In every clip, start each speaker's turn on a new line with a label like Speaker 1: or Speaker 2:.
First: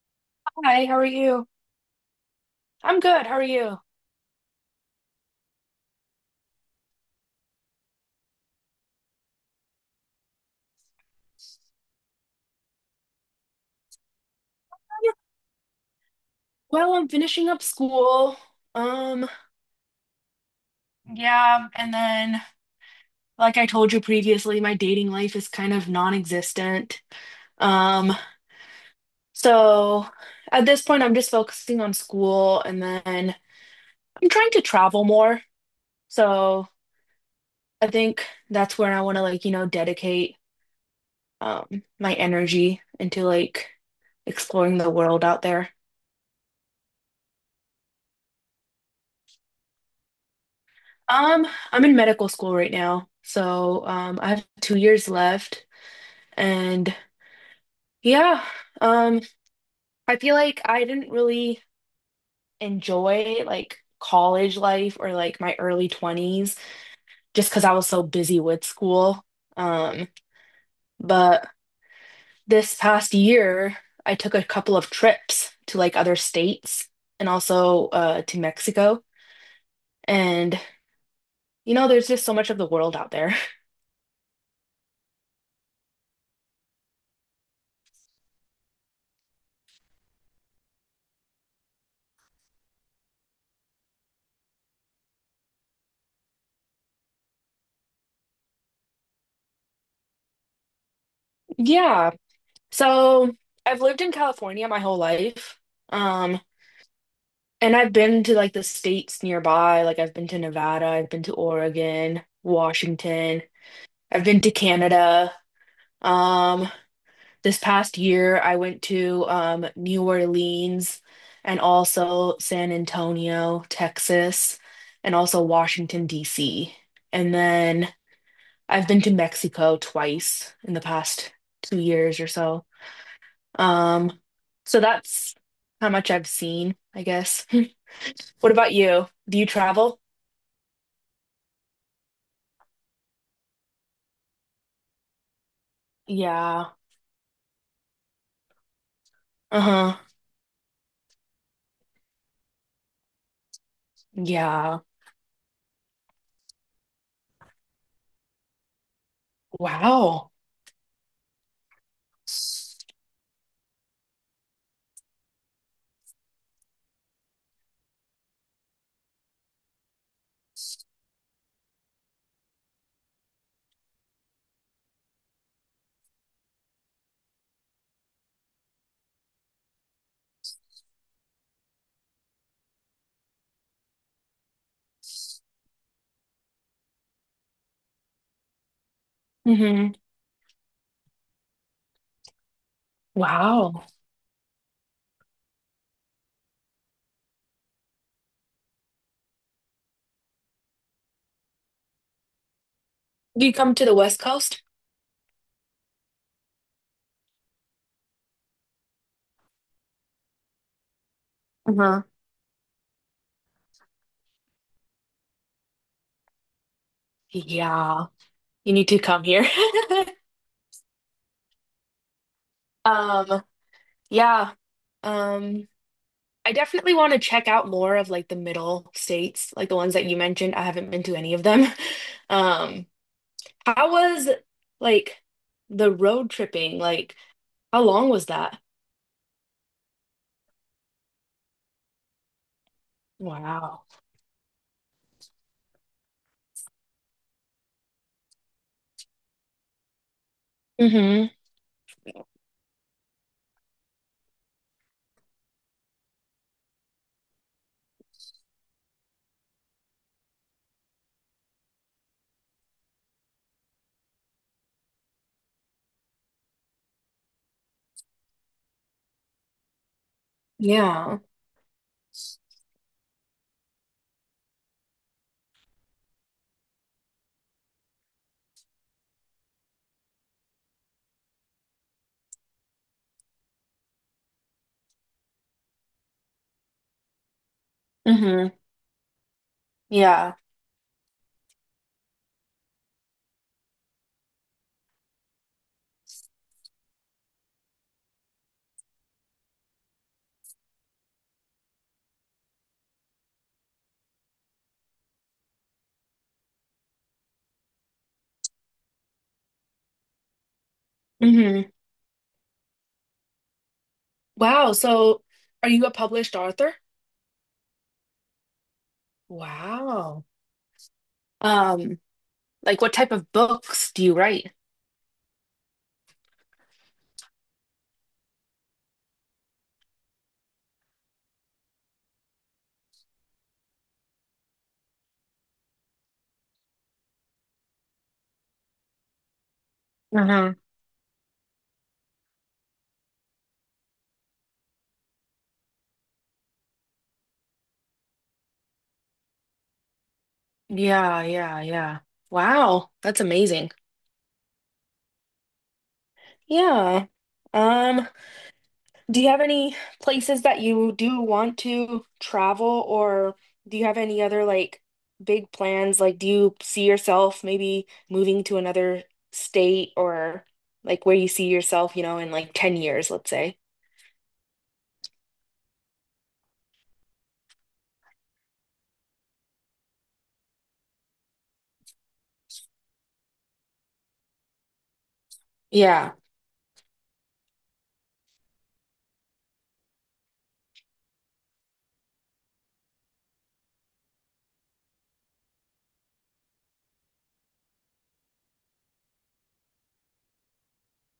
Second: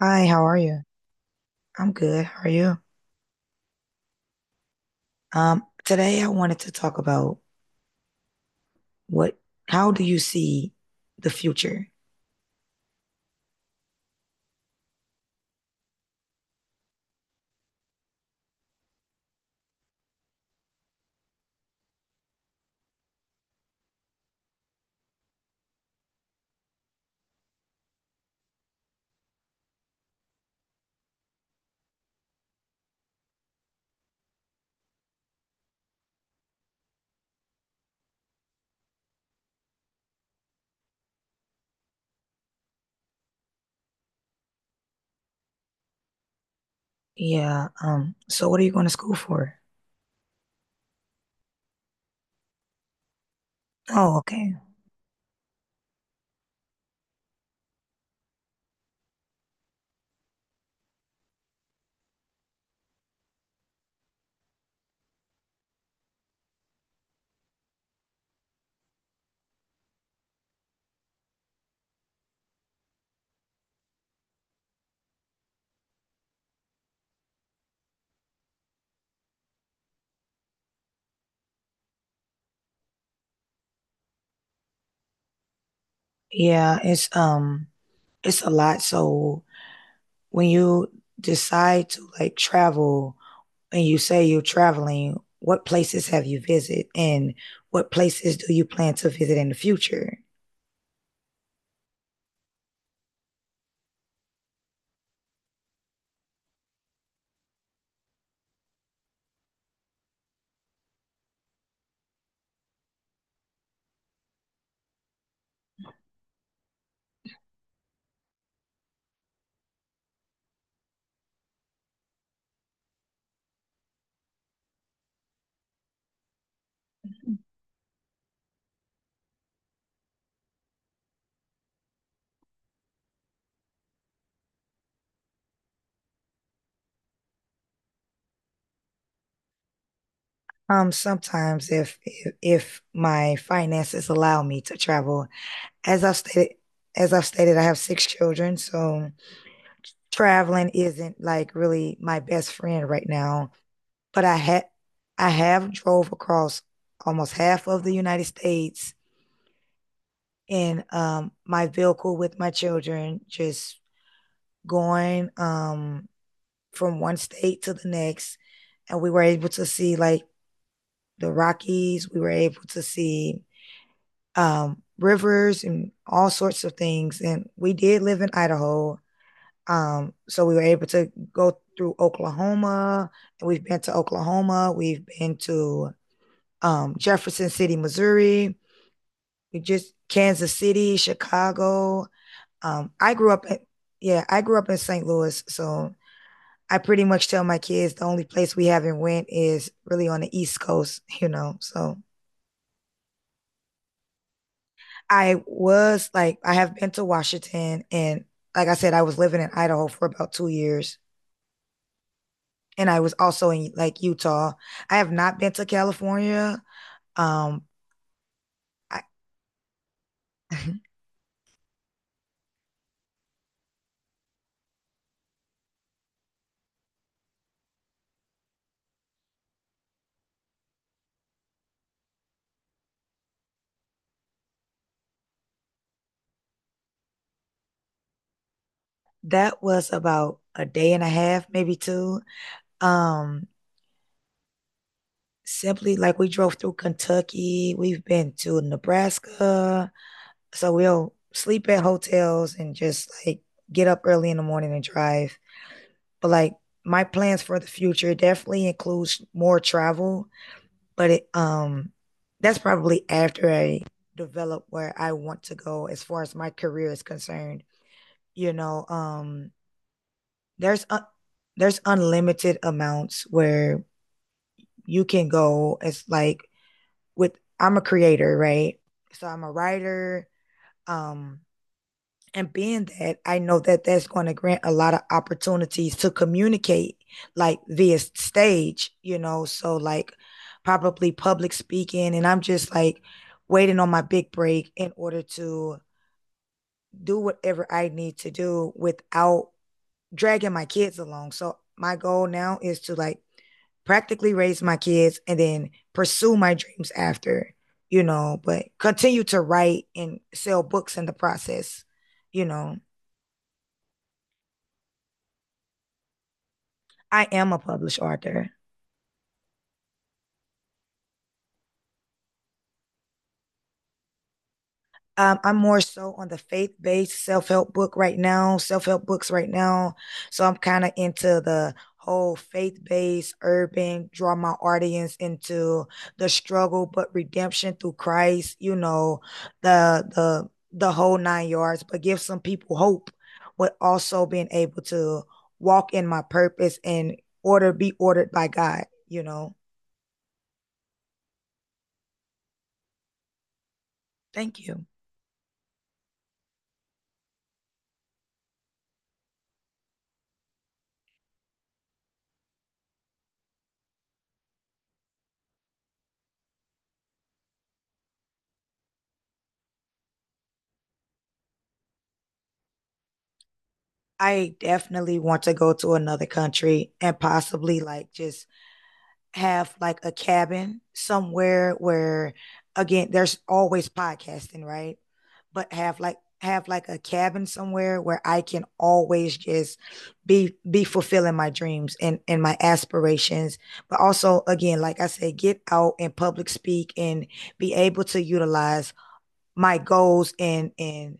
Speaker 1: Hi, how are you?
Speaker 2: Hi, how are you?
Speaker 1: I'm good. How are you?
Speaker 2: I'm good. How are you?
Speaker 1: Today I wanted to talk about what, how do you see the future?
Speaker 2: Well, I'm finishing up school. Um, yeah, and then like I told you previously, my dating life is kind of non-existent. Um, so at this point I'm just focusing on school, and then I'm trying to travel more. So I think that's where I want to, like, dedicate my energy into, like, exploring the world out there.
Speaker 1: Yeah, so what are you going to school for?
Speaker 2: Um, I'm in medical school right now, so
Speaker 1: Oh,
Speaker 2: I have
Speaker 1: okay.
Speaker 2: 2 years left, and yeah, um, I feel like I didn't really enjoy like college life or like my early 20s just because I was so busy with school. Um, but this past year, I took a couple of trips to like other states and also to Mexico, and there's just so much of the world out there.
Speaker 1: Yeah, it's it's a lot. So when you decide to like travel and you say you're traveling, what places have you visited and what places do you plan to visit in the future?
Speaker 2: Yeah. So I've lived in California my whole life. Um, and I've been to like the states nearby. Like, I've been to Nevada, I've been to Oregon, Washington, I've been to Canada. Um, this past year I went to New Orleans and also San Antonio, Texas, and also Washington, D.C. And then I've been to Mexico twice in the past 2 years or so. Um, so that's how much I've seen, I guess. What about you? Do you travel?
Speaker 1: Sometimes if my finances allow me to travel, as I've stated,
Speaker 2: Yeah.
Speaker 1: as I've stated, I have six children, so
Speaker 2: Uh-huh.
Speaker 1: traveling isn't like really my best friend right now. But I had
Speaker 2: Yeah.
Speaker 1: I have drove across almost half of the United States
Speaker 2: Wow.
Speaker 1: in my vehicle with my children, just going from one state to the next, and we were able to see like the Rockies. We were able to see rivers and all sorts of things. And we did live in Idaho. So we were able to go through Oklahoma. And we've been to Oklahoma. We've been to Jefferson City, Missouri. We
Speaker 2: Mm-hmm.
Speaker 1: just Kansas City, Chicago. I grew up in,
Speaker 2: Wow.
Speaker 1: yeah, I grew up in St. Louis. So I pretty much tell my kids the only place we haven't went is really on the East Coast, you know. So
Speaker 2: Do you come to the West Coast?
Speaker 1: I was like, I have been to Washington, and like I said, I was living in Idaho for about 2 years,
Speaker 2: Uh-huh.
Speaker 1: and I was also in like Utah. I have not been to California. Um,
Speaker 2: Yeah. You need to
Speaker 1: I,
Speaker 2: come here. Um, yeah. Um, I definitely want to check out more of like the middle states, like the ones that you mentioned. I haven't been to any of them. Um, how was like the road tripping? Like, how long was that?
Speaker 1: that was about a day and a half, maybe two. Um,
Speaker 2: Wow.
Speaker 1: simply like we drove through Kentucky, we've been to Nebraska, so we'll
Speaker 2: Hmm.
Speaker 1: sleep at hotels and just like get up early in the morning and drive. But like my plans for the future definitely includes more travel, but it that's probably after I develop where I want to go as far as my career is concerned. You know, there's a
Speaker 2: Yeah.
Speaker 1: there's unlimited amounts where you can go. It's like with I'm a creator, right? So I'm a writer, um and being that, I know that that's going to grant a lot of opportunities to communicate, like via
Speaker 2: Hmm.
Speaker 1: stage, you know, so like
Speaker 2: Yeah.
Speaker 1: probably public speaking. And I'm just like waiting on my big break in order to do whatever I need to do without dragging my kids along. So my goal now is to like practically raise my kids and then pursue my dreams after, you know, but continue to write and sell books in the
Speaker 2: Hmm.
Speaker 1: process, you know.
Speaker 2: Wow. So are you a published author?
Speaker 1: I am a published author.
Speaker 2: Wow. Um, like, what type of books do you write?
Speaker 1: I'm more so on the faith based self help book right now, self help books right now. So I'm kind of into the whole faith based urban, draw my audience into the struggle but redemption through Christ. You know, the the
Speaker 2: Uh-huh.
Speaker 1: the whole nine yards, but give some people hope, but also being able to walk in my purpose and order be ordered by God. You know.
Speaker 2: Yeah, yeah, yeah. Wow, that's amazing.
Speaker 1: Thank you.
Speaker 2: Yeah. Um, Do you have any places that you do want to travel, or do you have any other like big plans? Like, do you see yourself maybe moving to another state, or like where you see yourself, you know, in like 10 years, let's say?
Speaker 1: I definitely want to go to another country and possibly like just have like a cabin somewhere where again there's always podcasting, right? But
Speaker 2: Yeah.
Speaker 1: have like a cabin somewhere where I can always just be fulfilling my dreams and my aspirations but also again like I said get out and public speak and be able to utilize my goals and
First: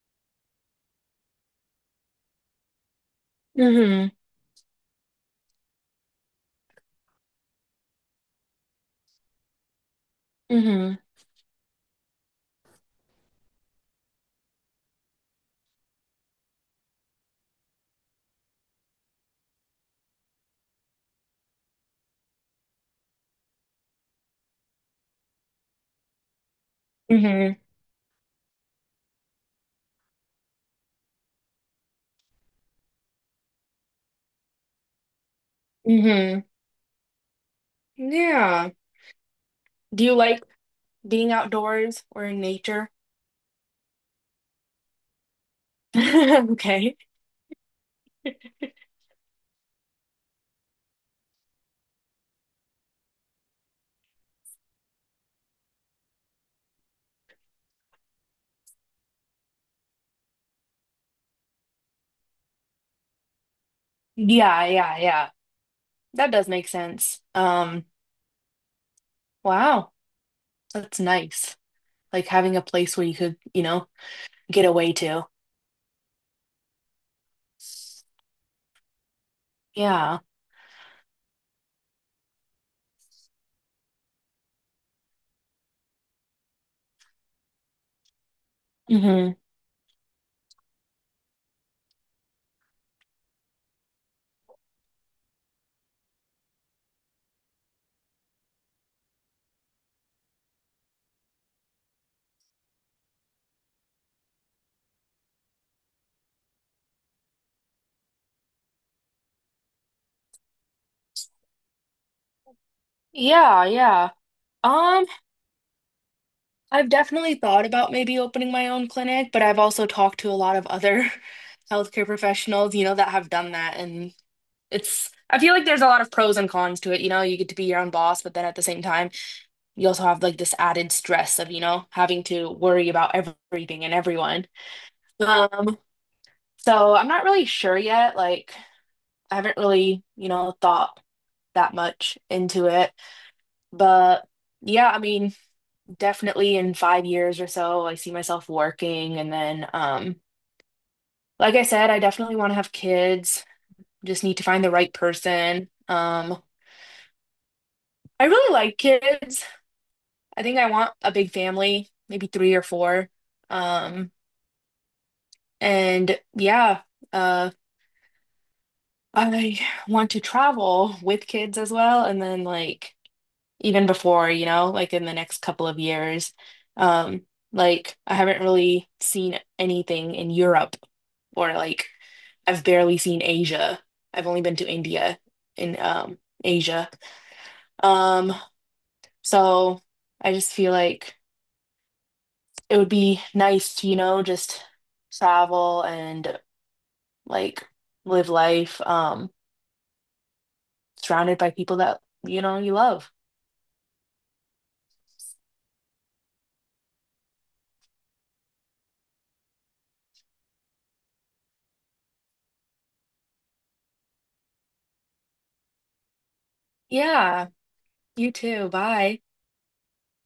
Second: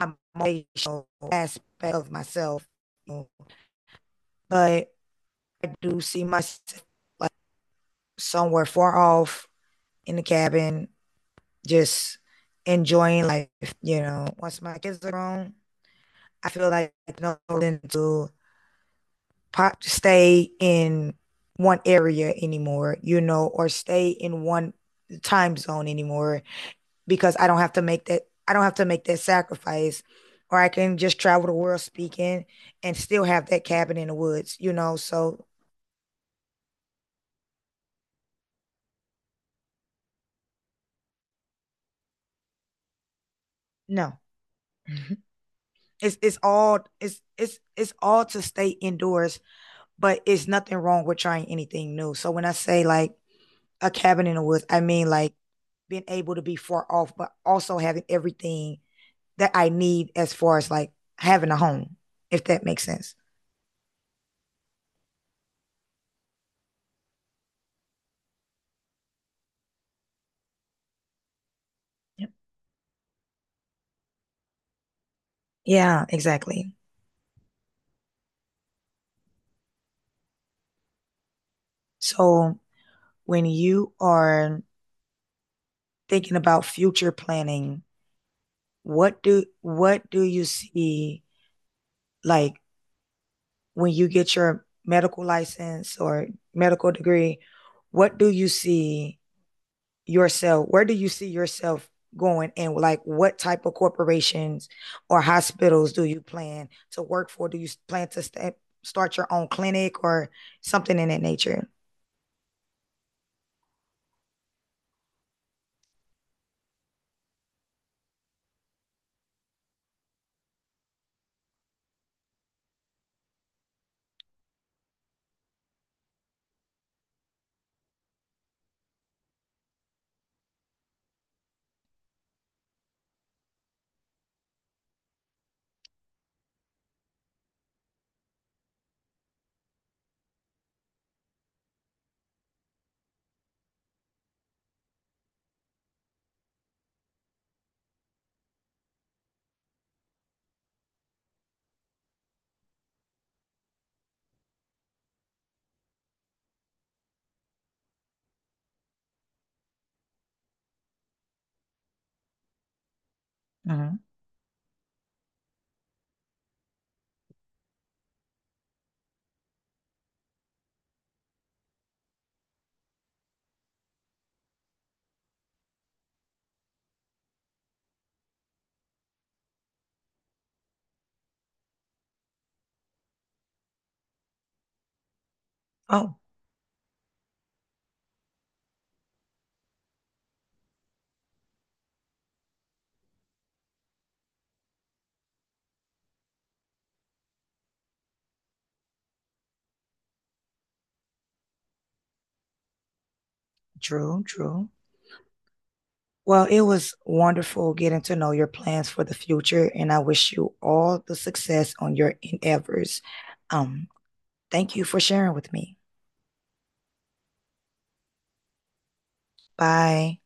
Speaker 1: my motivational aspect of myself, you know,
Speaker 2: Hmm.
Speaker 1: but I do see myself like somewhere far off in the cabin,
Speaker 2: Hmm.
Speaker 1: just enjoying life. You know, once my kids are grown, I feel like no reason to pop stay in one area anymore. You know, or stay in one time zone anymore because I
Speaker 2: Hmm.
Speaker 1: don't have to make that. I don't have to make that sacrifice. Or I can just travel the world speaking and still have that cabin in the woods, you know. So
Speaker 2: Hmm. Yeah. Do you like being outdoors or in nature?
Speaker 1: no. It's all
Speaker 2: Okay.
Speaker 1: it's all to stay indoors, but it's nothing wrong with trying anything new. So when I say like a cabin in the woods, I mean like being able to be far off, but also having everything that I need as far as like having a home, if that makes sense.
Speaker 2: Yeah, yeah, yeah. That does make sense. Wow, that's nice. Like,
Speaker 1: Yep.
Speaker 2: having a place where you could, you know, get away to.
Speaker 1: Yeah, exactly.
Speaker 2: Yeah.
Speaker 1: So when you are thinking about future planning, what
Speaker 2: Hmm.
Speaker 1: do what do you see like when you get your medical license or medical degree, what do you see yourself? Where do you see yourself going? And like, what type of corporations or hospitals do you plan to work for? Do you plan to start your own clinic or something in that nature?
Speaker 2: Yeah, yeah. Um, I've definitely thought about maybe opening my own clinic, but I've also talked to a lot of other healthcare professionals, you know, that have done that. And it's, I feel like there's a lot of pros and cons to it. You know, you get to be your own boss, but then at the same time, you also have like this added stress of, you know, having to worry about everything and everyone. Um, so I'm not really sure yet. Like, I haven't really, you know, thought that much into it. But yeah, I mean, definitely in 5 years or so, I see myself working. And then, like I said, I definitely want to have kids. Just need to find the right person. I really like kids. I think I want a big family, maybe three or four.
Speaker 1: Mm-hmm.
Speaker 2: Um, and yeah, uh, I want to travel with kids as well. And then, like, even before, you know, like in the next couple of years. Um, like, I haven't really seen anything in Europe, or like I've barely seen Asia. I've only been to India in
Speaker 1: Oh,
Speaker 2: Asia. Um, so I just feel like it would be nice to, you know, just travel and like live life surrounded by people that, you know, you love.
Speaker 1: Drew. Well, it was wonderful getting to know your plans for the future, and I wish you all the success on your endeavors. Um, thank you for sharing with me.
Speaker 2: Yeah, you too. Bye.
Speaker 1: Bye.